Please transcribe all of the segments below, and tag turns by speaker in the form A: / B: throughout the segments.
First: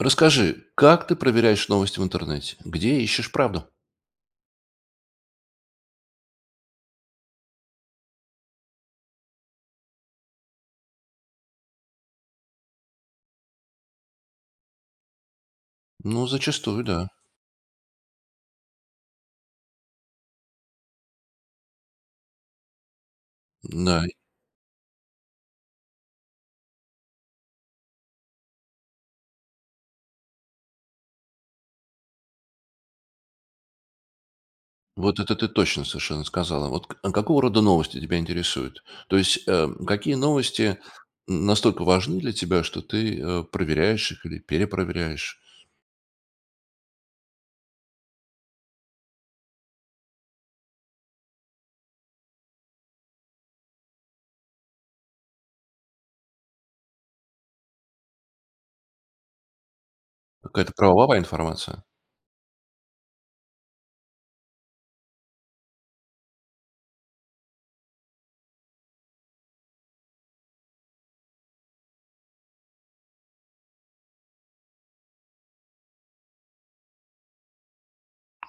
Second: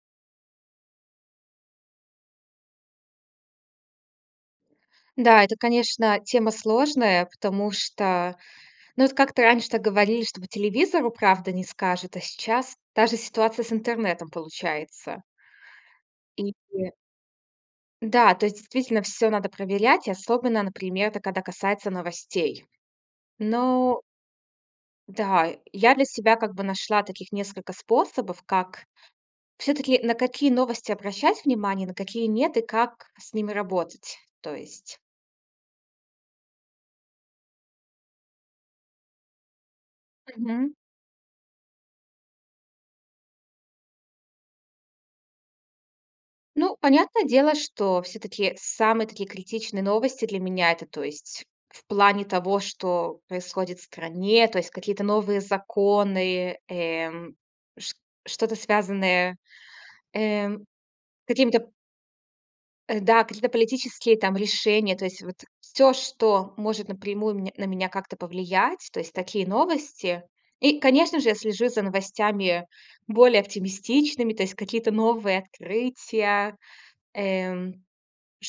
A: Расскажи, как ты проверяешь новости в интернете? Где ищешь правду?
B: Да, это, конечно, тема сложная, потому что, ну вот как-то раньше так говорили, что по телевизору правду не скажут, а сейчас даже ситуация с интернетом получается.
A: Ну
B: И,
A: зачастую,
B: э
A: да.
B: Да, то есть действительно всё надо проверять. Особенно, например, это когда касается новостей. Но
A: М-да и
B: Да, я для себя, как бы, нашла таких несколько способов, как всё-таки, на какие новости обращать внимание, на какие нет и как с ними работать, то есть.
A: Вот это ты точно совершенно сказала. Вот к а какого рода новости тебя интересуют? То есть, э, какие
B: Мгм.
A: новости, м, настолько важны для тебя, что ты, э, проверяешь их или перепроверяешь?
B: Ну, понятное дело, что всё-таки самые такие критичные новости для меня- это, то есть в плане того, что происходит в стране, то есть какие-то новые законы, эм, ш что-то связанное, э,
A: Какая-то правовая
B: какими-то
A: информация?
B: Э, да, какие-то политические там решения, то есть вот всё, что может напрямую меня на меня как-то повлиять, то есть такие новости. И, конечно же, я слежу за новостями более оптимистичными, то есть какие-то новые открытия, эм,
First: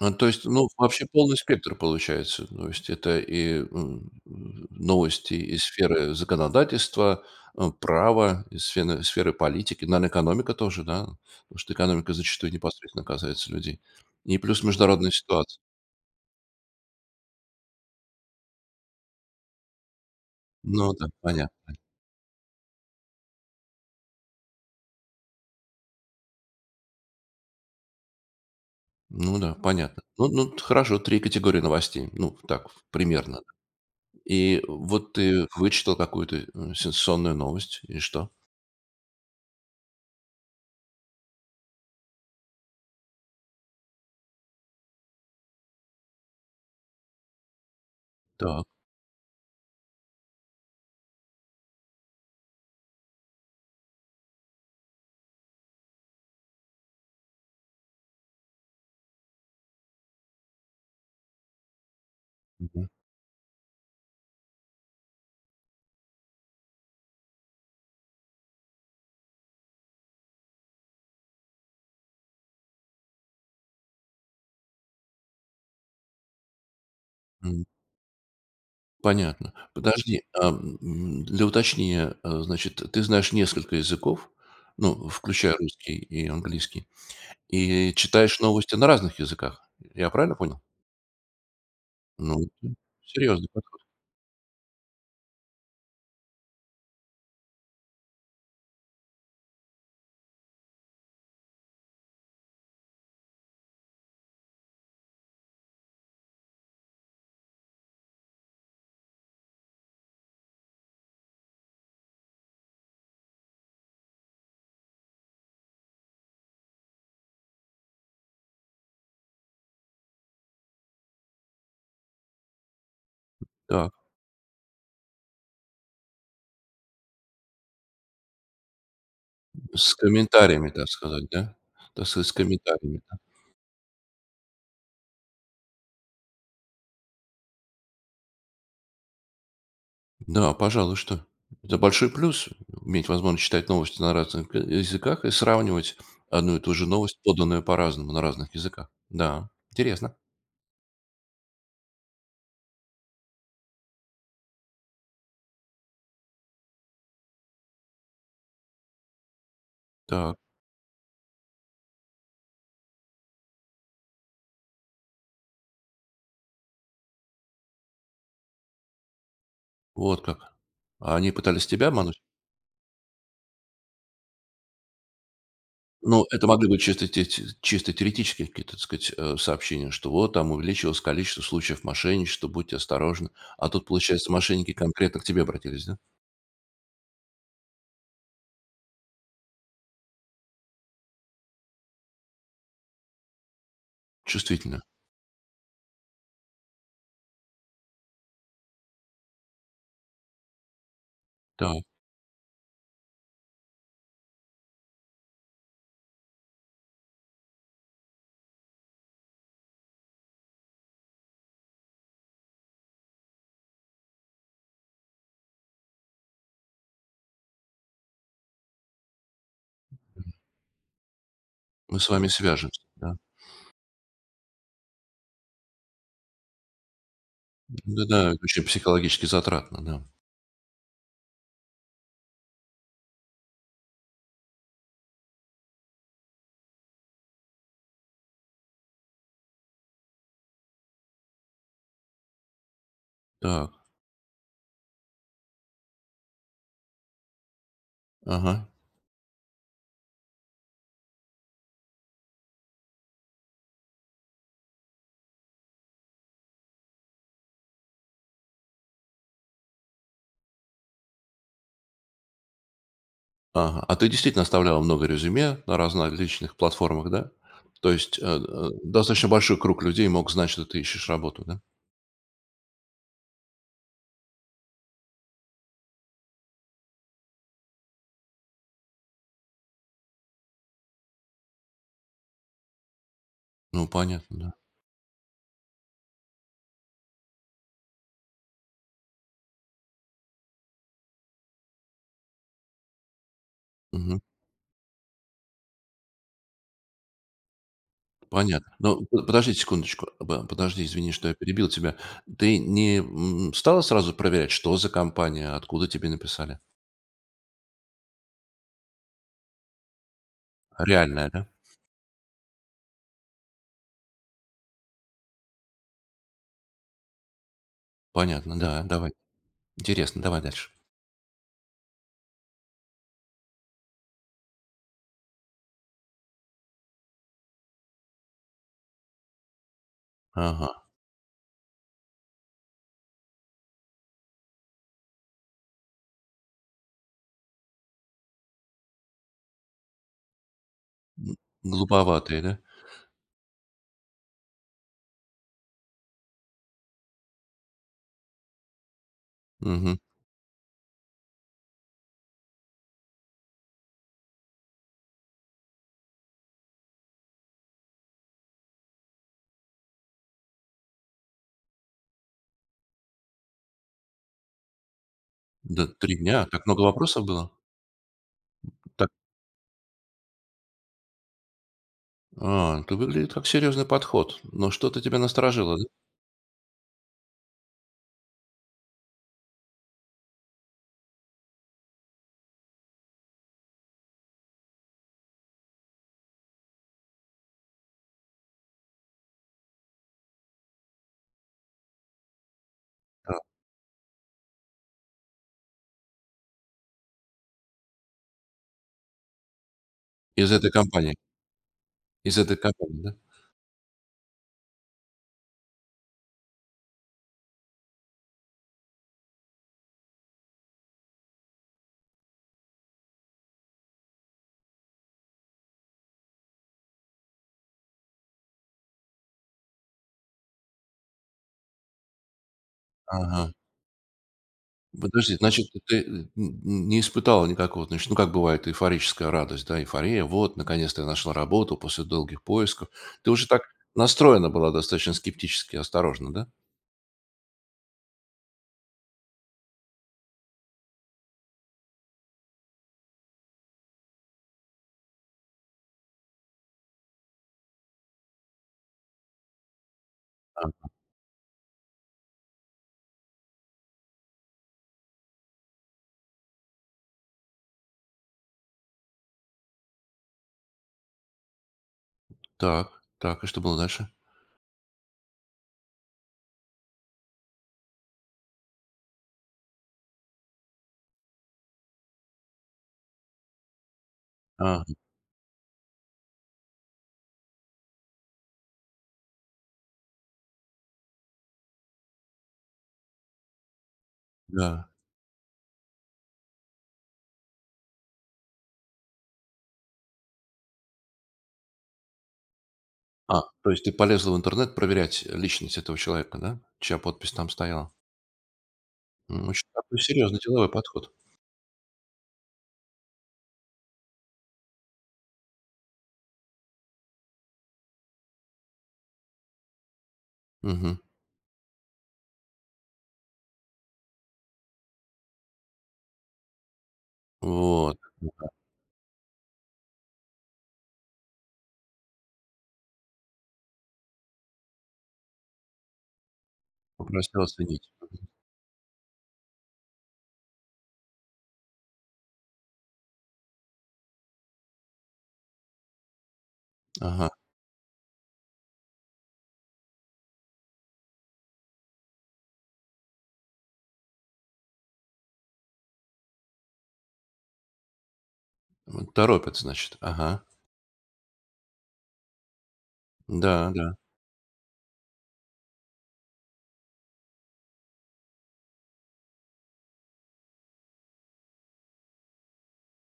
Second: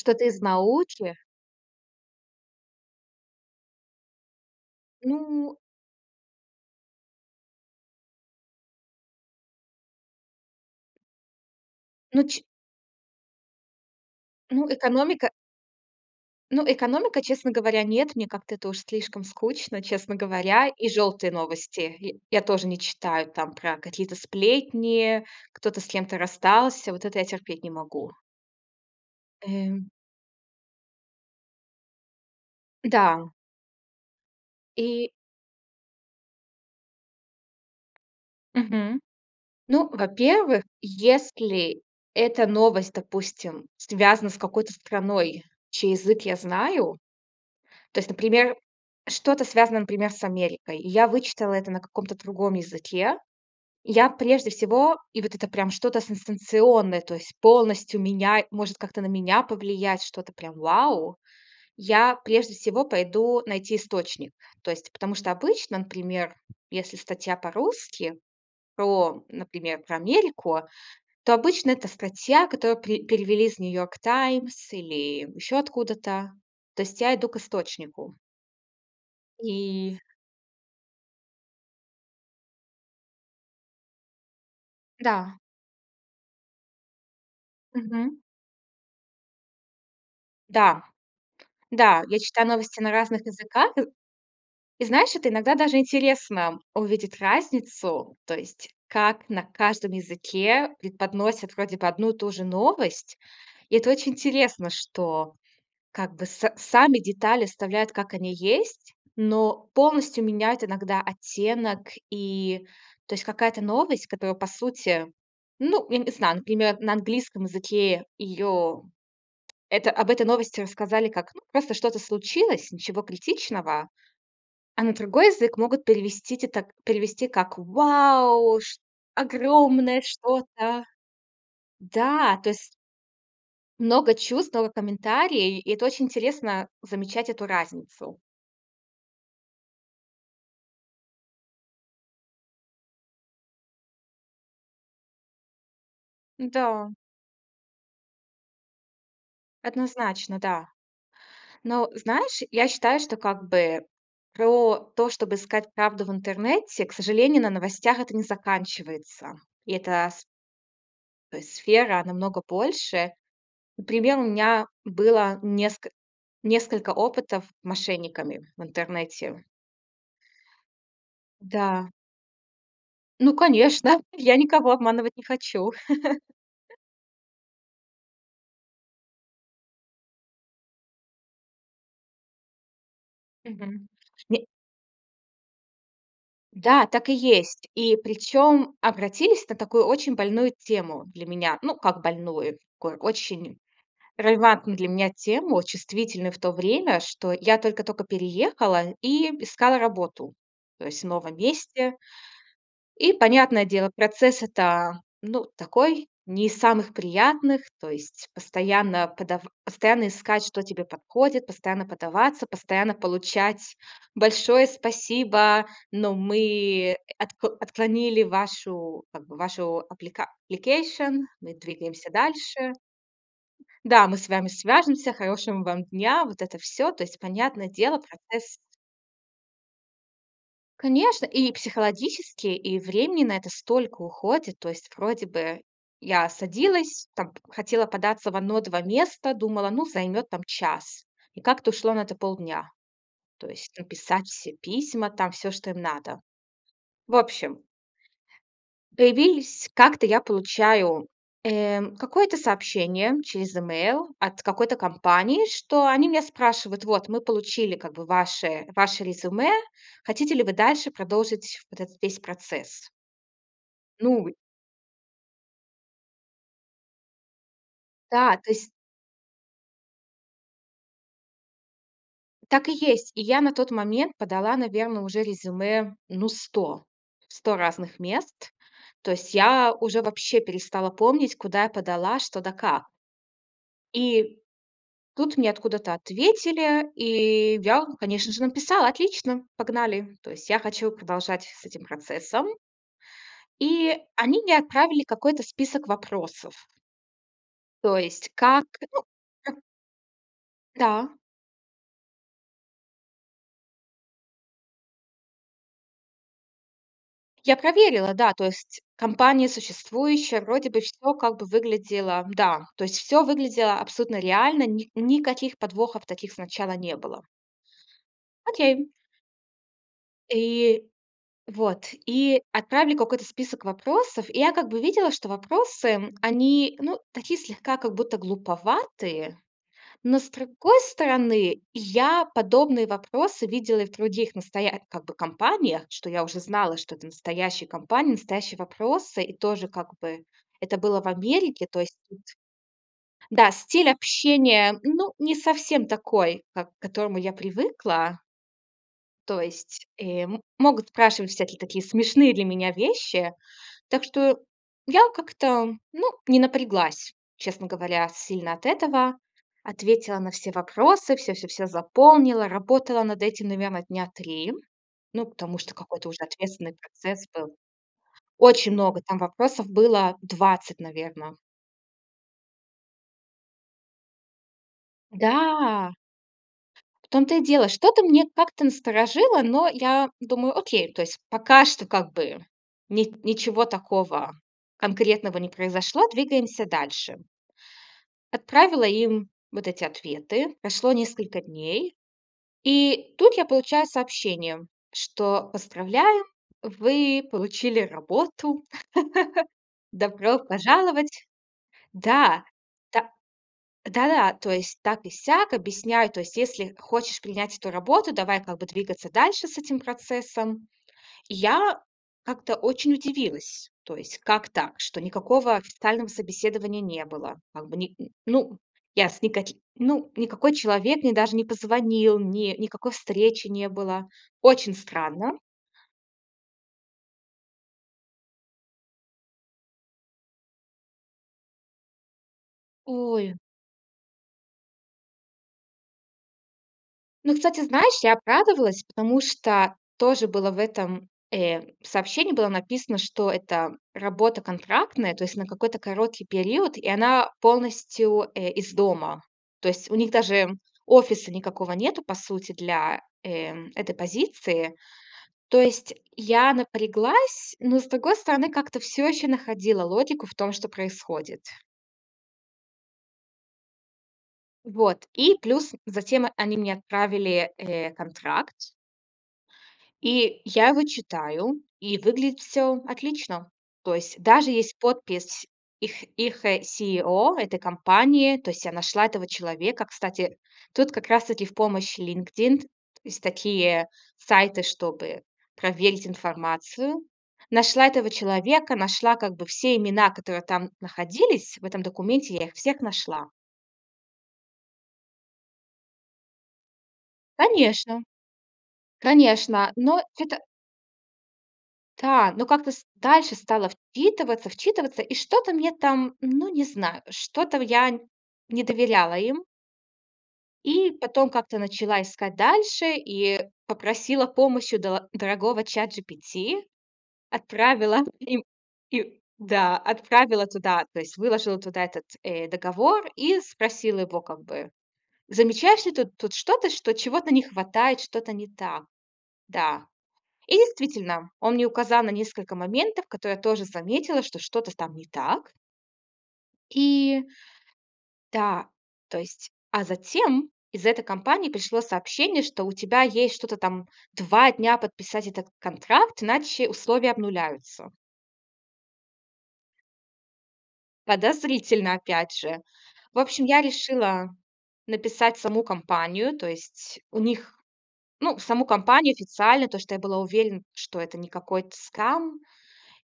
A: EА, то
B: из
A: есть, ну, вообще
B: науки.
A: полный спектр получается, то есть это и м, новости
B: Ну
A: из сферы законодательства, э, права, из сфены сферы политики. Наверно, экономика тоже, да? Потому что экономика
B: Ну, ч
A: зачастую непосредственно касается людей. И плюс
B: Ну,
A: международные
B: экономика
A: ситуаци
B: Ну, экономика, честно говоря, нет. Мне как-то это уж слишком скучно, честно говоря, и
A: Ну да,
B: желтые
A: понятно.
B: новости я я тоже не читаю. Там про какие-то сплетни, кто-то с кем-то расстался- вот это я терпеть не могу.
A: Ну да,
B: Эм.
A: понятно, ну ну, т хорошо, 3 категории новостей, ну, так
B: Н-да.
A: примерно. И
B: И
A: вот ты вычитал какую-то, м, сенсационную новость, и что?
B: Мгм. Ну, во-первых, если эта новость, допустим, связана с какой-то страной, чей язык я знаю. То есть, например,
A: Так.
B: что-то связано, например, с Америкой. И я вычитала это на каком-то другом языке. Я прежде всего и вот это прям что-то сенсационное, то есть полностью меняй может как-то на меня повлиять, что-то прям вау! Я прежде всего
A: Мгм.
B: пойду найти источник, то есть, потому что обычно, например, если статья по-русски про, например, про Америку, то обычно это статья, которую пре перевели из New York Times или еще откуда-то. То есть я иду к
A: М.
B: источнику.
A: Понятно.
B: И
A: Подожди, ам, м, для уточнения, э, значит, ты знаешь несколько языков, ну,
B: Да.
A: включая русский и английский, и
B: Мгм.
A: читаешь новости на разных языках. Я правильно понял?
B: Да. Да, я
A: Ну,
B: читаю
A: м,
B: новости на разных
A: серьезный
B: языках
A: подход.
B: ы И знаешь, это иногда даже интересно увидеть разницу, то есть как на каждом языке преподносят вроде бы одну и ту же новость. И это очень интересно, что как бы с сами детали оставляют, как они есть, но полностью меняют иногда оттенок и, то есть какая-то новость, которая по сути ну, я не знаю, например, на английском языке её это об этой новости рассказали, как, просто что-то случилось, ничего критичного.
A: Так.
B: А на другой язык могут перевести те так, перевести как: "Вау! Ш
A: С
B: Огромное
A: комментариями,
B: что-то!"
A: так сказать, да? Так сказать, с
B: Да, то ес
A: комментариями.
B: Много чувствовало комментарии, и это очень интересно- замечать эту разницу.
A: Да, пожалуй, что это большой плюс- иметь возможность читать новости на разных к языках и сравнивать одну и ту же
B: М-да.
A: новость, поданную по-разному, на разных языках. Да, интересно.
B: Однозначно, да. Но, знаешь, я считаю, что, как бы, про то, чтобы искать правду в интернете, к сожалению, на новостях это не заканчивается. И эта с
A: Так.
B: то есть сфера намного больше. Например, у меня было неск несколько опытов мошенниками в интернете.
A: Вот как. А они пытались тебя
B: Да.
A: обмануть?
B: Ну, конечно, я никого обманывать не хочу.
A: Ну, это могли бы чисто те ти чисто теоретические какие, так сказать, а, сообщения, что вот там увеличилось количество случаев мошенничества, будьте осторожны. А тут,
B: Мгм.
A: получается,
B: Не
A: мошенники конкретно к тебе обратились, да?
B: Да, так и есть. И причём обратились на такую очень больную тему для меня. Ну, как больную, очень релевантную
A: Чувствительно.
B: для меня тему, чувствительную в то время, что я только-только переехала и искала работу, то есть в новом
A: Так.
B: месте. И, понятное дело, процесс это, ну, такой- не из самых приятных, то есть постоянно подав постоянно искать, что тебе подходит, постоянно подаваться, постоянно получать: "Большое спасибо, но мы отк отклонили вашу, как бы, вашу аплика application, мы
A: Мы с
B: двигаемся
A: вами
B: дальше".
A: свяжемся, да?
B: Да, мы с вами свяжемся, хорошего вам дня, вот это всё. То есть, понятное дело,
A: Да-да, это
B: процесс
A: ещё психологически затратно, да.
B: Конечно, и психологически, и времени на это столько уходит, то есть вроде бы я садилась, там хотела податься в 1-2 места, думала, ну, займёт там час. И как-то ушло на это полдня. То
A: Так.
B: есть написать все письма, там всё, что им надо. В общем,
A: Ага.
B: появились как-то, я получаю, э, какое-то сообщение через имейл от какой-то компании, что они меня спрашивают: "Вот мы получили как бы ваше ваше резюме, хотите ли вы дальше продолжить вот это весь процесс?"
A: Ага, а ты
B: Новый.
A: действительно оставляла много резюме на различных платформах, да? То есть, э,
B: Да, то есть.
A: э, достаточно большой круг людей мог знать, что ты ищешь работу, да?
B: Так и есть. И я на тот момент подала, наверно, уже резюме, ну, 100. В 100 разных мест, то есть я уже вообще перестала помнить куда я подала, что да как.
A: Ну, понятно,
B: И
A: да.
B: тут мне откуда-то ответили и я, конечно же, написала: отлично, погнали. То есть я хочу продолжать с этим процессом. И
A: Мгм.
B: они мне отправили какой-то список вопросов. То есть как?
A: Понятно,
B: Ну,
A: ну, п подожди
B: ну.
A: секундочку, да, подожди,
B: Да.
A: извини, что я перебил тебя. Ты не, м, стала сразу проверять, что за компания, откуда тебе написали?
B: Я проверила, да. То есть компания существующая, вроде бы всё,
A: Реальная,
B: как бы
A: да?
B: выглядело Да, То есть всё выглядело абсолютно реально, ни никаких подвохов таких сначала не было.
A: Понятно, да,
B: Окей.
A: давай. Интересно, давай дальше.
B: И вот, и отправили какой-то список вопросов, и я как бы видела, что вопросы, они, ну, такие слегка, как будто глуповатые, но, с другой
A: Ага.
B: стороны, я подобные вопросы видела и в других настоя как бы компаниях, что я уже знала, что это настоящая компания, настоящие вопросы, и тоже как бы это было в
A: М.
B: Америке, то есть. Тут.
A: Глуповатые, да?
B: Да, стиль общения, ну, не совсем такой, как к которому я привыкла. То есть
A: Мгм.
B: и могут спрашивать всякие такие смешные для меня вещи. Так что я как-то, ну, не напряглась, честно говоря, сильно от этого. Ответила на все вопросы, всё всё всё заполнила, работала над этим, наверно, дня 3. Ну, потому что
A: Да,
B: какой-то
A: 3
B: уже
A: дня, а так
B: ответственный
A: много вопросов
B: процесс
A: было!
B: был.
A: М,
B: Очень
A: м.
B: много
A: Так.
B: там вопросов было 20, наверно.
A: А, это выглядит как серьезный подход, но что-то тебя насторожило, да?
B: Да. В том то и дело, что-то мне как-то насторожило, но я думаю: "Окей, то есть пока что как бы ни ничего такого конкретного не произошло, двигаемся дальше". Отправила им вот эти ответы. Прошло несколько дней и тут
A: Та
B: я получаю сообщение, что поздравляю, вы получили работу. Добро
A: Из этой компании.
B: пожаловать!
A: Из
B: Да!
A: этой компании.
B: Та
A: Да?
B: Да-да, то есть так и сяк, объясняю, то есть если хочешь принять эту работу, давай как бы двигаться дальше с этим процессом. И я как-то очень удивилась, то есть как так, что никакого официального собеседования не было как бы ни ну я с никаки ну никакой человек мне даже не позвонил, не никакой встречи
A: Ага.
B: не было. Очень
A: Подожди,
B: странно.
A: значит, то ты, э, м, м, не испытала никакого, значит, ну как бывает эйфорическая радость, да? Эйфория: вот наконец-то я нашла работу после долгих поисков. Ты
B: Ой.
A: уже так настроена была достаточно скептически, осторожно, да?
B: Ну, кстати, знаешь, я обрадовалась, потому что тоже было в этом, э, сообщении, было написано, что это работа контрактная, то есть на какой-то короткий период и она полностью, э, из дома. То есть у них даже
A: Ага.
B: офиса никакого нету, по сути, для, э, этой позиции. То есть я напряглась, но с другой стороны как-то всё ещё находила логику в том, что происходит.
A: Так, так, и что было дальше?
B: Вот. И плюс затем они мне отправили, э, контракт. И я его читаю и выглядит всё отлично. То есть даже есть
A: Ага.
B: подпись их их, э, CEO этой компании. То есть я нашла этого человека. Кстати, тут как раз-таки в помощь LinkedIn. Есть такие сайты,
A: Да.
B: чтобы проверить информацию. Нашла этого человека, нашла как бы все имена, которые там находились, в этом документе. Я их всех нашла.
A: А, то есть ты полезла в интернет проверять личность этого человека да, чья подпись там стояла?
B: Конечно!
A: М, очень
B: Конечно!
A: такой
B: Но
A: серьезный
B: это
A: деловой подход.
B: Да. Но как-то ст дальше стала вчитываться, вчитываться и что-то мне там ну, не знаю что-то в я не доверяла им. И
A: Мгм.
B: потом как-то начала искать дальше и попросила помощи у до дорогого ChatGPT.
A: Вот.
B: Отправила им
A: Да.
B: и да, отправила туда, то есть выложила туда этот, э, договор и спросила его как бы: "Замечаешь ли ты тут что-то, что чего-то не
A: Попросила оценить.
B: хватает,
A: Мгм.
B: что-то не так?" Да. И действительно, он мне указал на несколько моментов, которые я тоже заметила, что что-то там не так. И
A: Ага.
B: Да. То есть, а затем из этой компании пришло сообщение что у тебя есть что-то там 2 дня подписать этот контракт иначе условия обнуляются.
A: М, торопят значит. Ага.
B: Подозрительно опять же. В общем, я
A: Да, да.
B: решила написать в саму компанию, то есть у них, ну, в саму компанию официально, то, что я была уверена, что это не какой-то скам.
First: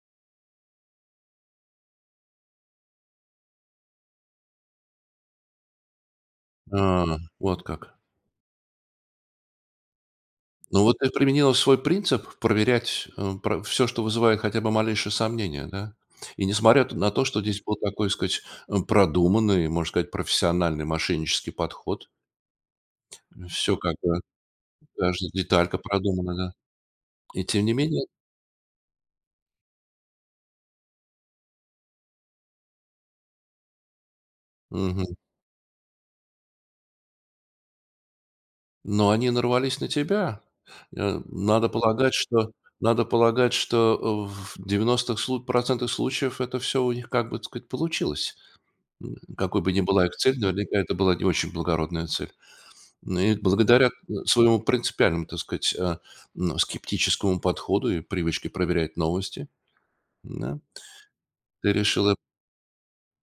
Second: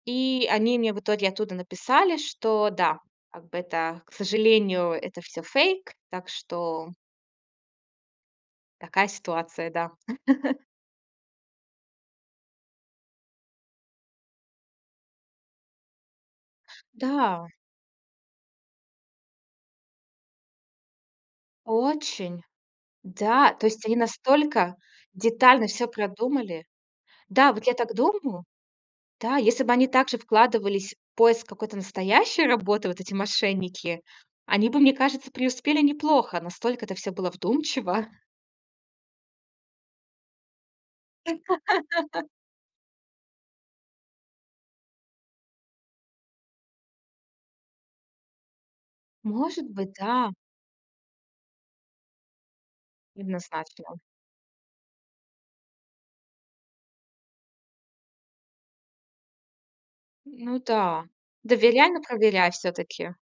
B: И они мне в итоге оттуда написали, что да как бы это, к сожалению, это всё фейк. Так что.
A: А. Вот как.
B: Такая ситуация, да.
A: Ну вот ты применила свой принцип проверять, э, про всё, что вызывает хотя бы малейшие сомнение да, и несмотря т на то, что
B: Да.
A: здесь был такой сказать продуманный, можно сказать, профессиональный мошеннический подход.
B: Очень. Да, то
A: Всё
B: есть
A: как
B: они
A: бы,
B: настолько
A: каждая
B: детально
A: деталька
B: всё
A: продумана, да,
B: продумали.
A: и
B: Да, вот
A: тем
B: я
A: не
B: так
A: менее.
B: думаю. Да, если бы они также вкладывались в поиск какой-то настоящей работы, вот эти мошенники, они бы, мне
A: Мгм.
B: кажется, преуспели неплохо, настолько это всё было вдумчиво.
A: Но они нарвались на тебя? Э, надо полагать, что надо полагать что, э, в 90 слу процентов случаев это всё у них, как бы это сказать, получилось. М, какой
B: Может
A: бы ни
B: быть,
A: была их
B: да.
A: цель, наверняка это была не очень благородная цель. Ну, и благодаря, э,
B: [unintelligible]
A: своему принципиальному, так сказать, а, ну, скептическому подходу и привычке проверять новости,
B: Ну
A: м-да?
B: да.
A: Ты
B: Доверяй, но
A: решила
B: проверяй всё-таки.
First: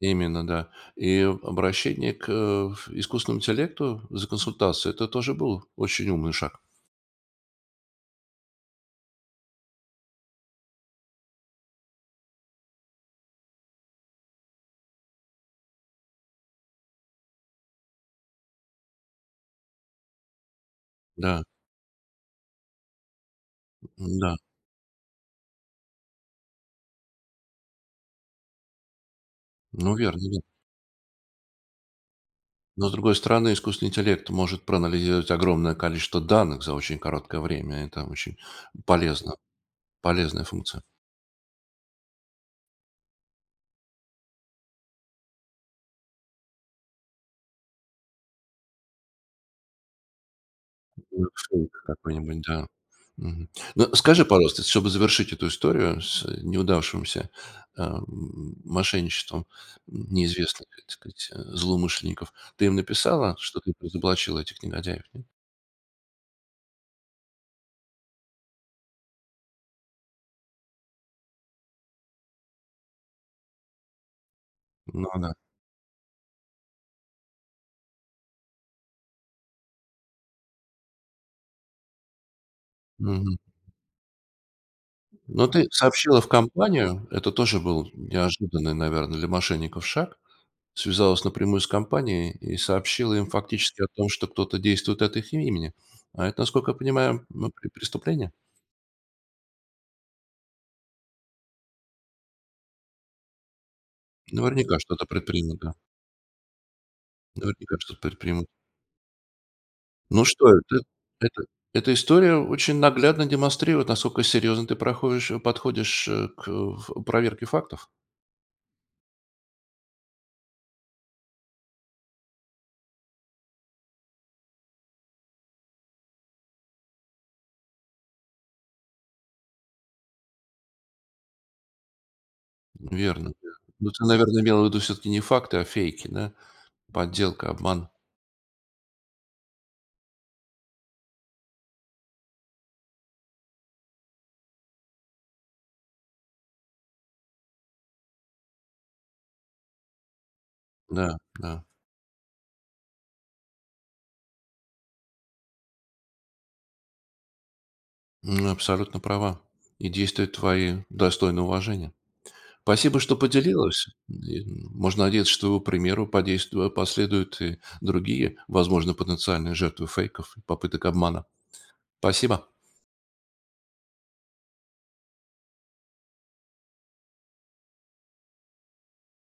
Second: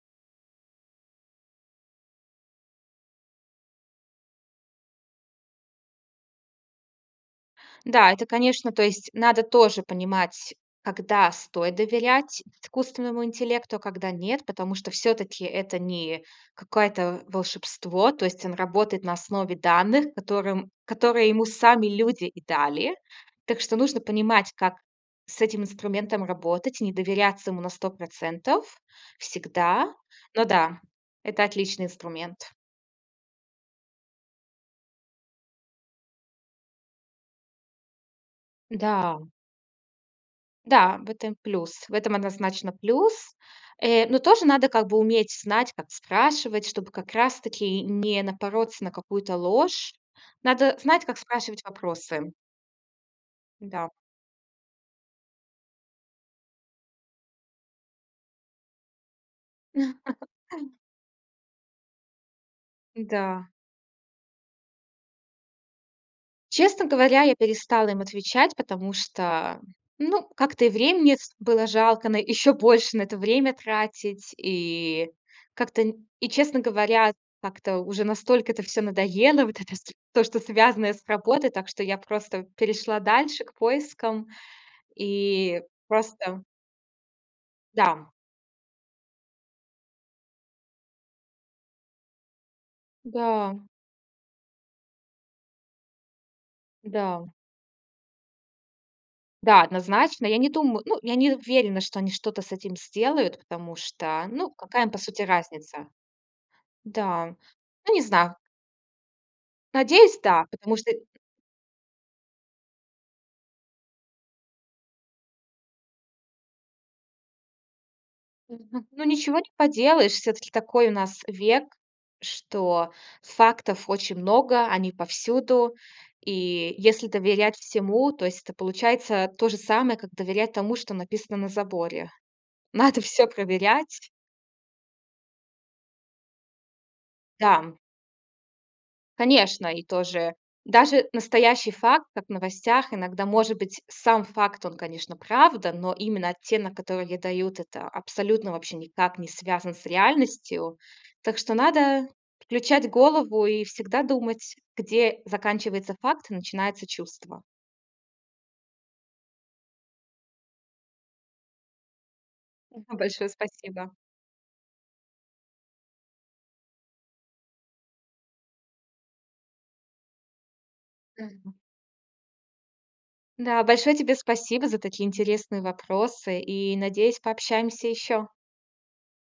A: Именно, да. И обращение к, э, ф искусственному интеллекту за консультацией- это тоже был очень умный шаг.
B: Да, это конечно то есть надо тоже понимать, когда стоит доверять искусственному интеллекту, а когда нет, потому что всё-таки это не какое-то волшебство, то есть он работает на основе данных, которым которые
A: Да.
B: ему сами люди и дали. Так что нужно
A: М-да.
B: понимать, как с этим инструментом работать и не доверяться ему на 100 % всегда.
A: Ну, верно, верно.
B: Но да, это отличный инструмент.
A: Но с другой стороны, искусственный интеллект может проанализировать огромное количество данных за очень короткое время и там очень
B: Да.
A: полезно полезная функция.
B: Да, в этом плюс. В этом однозначно плюс. Э, но тоже надо как бы уметь: знать, как спрашивать, чтобы как раз-таки не напороться на какую-то ложь. Надо знать, как спрашивать
A: [unintelligible]
B: вопросы.
A: Какой-нибудь, да. Мгм.
B: Да.
A: Но скажи, пожалуйста, чтобы завершить эту историю с неудавшимся, а, м, мошенничеством, м, неизвестных, так сказать, злоумышленников. Ты им написала,
B: Да.
A: что ты их разоблачила, этих негодяев, нет?
B: Честно говоря, я перестала им отвечать, потому что ну как-то и времени с было жалко на еще больше на это время тратить и
A: Ну да.
B: как-то н и честно говоря как-то уже настолько это всё надоело вот это с то, что связанное с работой, так что я просто перешла
A: Мгм.
B: дальше к поискам
A: Но
B: и
A: ты сообщила в
B: просто
A: компанию, это тоже был
B: Да.
A: неожиданный, наверно, для мошенников шаг, связалась напрямую с компанией и сообщила им
B: Да.
A: фактически о том, что кто-то действует от их имени, а это, насколько я понимаю,
B: Да.
A: ну пре преступление?
B: Да, однозначно, я не дум ну, я не уверена, что они что-то с этим сделают, потому что ну
A: Наверняка
B: какая им по
A: что-то
B: сути
A: предпринято.
B: разница. Да,
A: Наверняка
B: ну
A: что-то
B: не знаю.
A: предпримут.
B: Надеюсь
A: Ну
B: да.
A: что
B: Потому
A: эта
B: что
A: эта эта история очень наглядно демонстрирует, насколько серьезно ты проходишь, э, подходишь, э, к ф проверке фактов.
B: Мгм, ну ничего не поделаешь. Все-таки такой у нас век, что фактов очень много, они повсюду, и если доверять всему, то есть это получается то же самое, как доверять тому, что написано на заборе. Надо всё
A: Верно, ты, ну ты
B: проверять.
A: наверно, имела ввиду всё-таки не факты, а фейки, да, подделка,
B: Да.
A: обман.
B: Конечно, и тоже даже настоящий факт, как в новостях, иногда может быть сам факт, он, конечно, правда, но именно оттенок, который ей дают, это абсолютно вообще никак не связан с реальностью.
A: Да,
B: Так что
A: да.
B: надо включать голову и всегда думать, где заканчивается факт и начинается чувство.
A: М, абсолютно права, и действия твои достойны уважения.
B: Да.
A: Спасибо, что
B: Большое
A: поделилась.
B: спасибо.
A: И н можно надеяться, что его примеру подейству а, последуют и другие, возможно, потенциальные жертвы фейков и попыток обмана.
B: Мгм.
A: Спасибо.
B: Да. Большое тебе спасибо за такие интересные вопросы и надеюсь пообщаемся еще.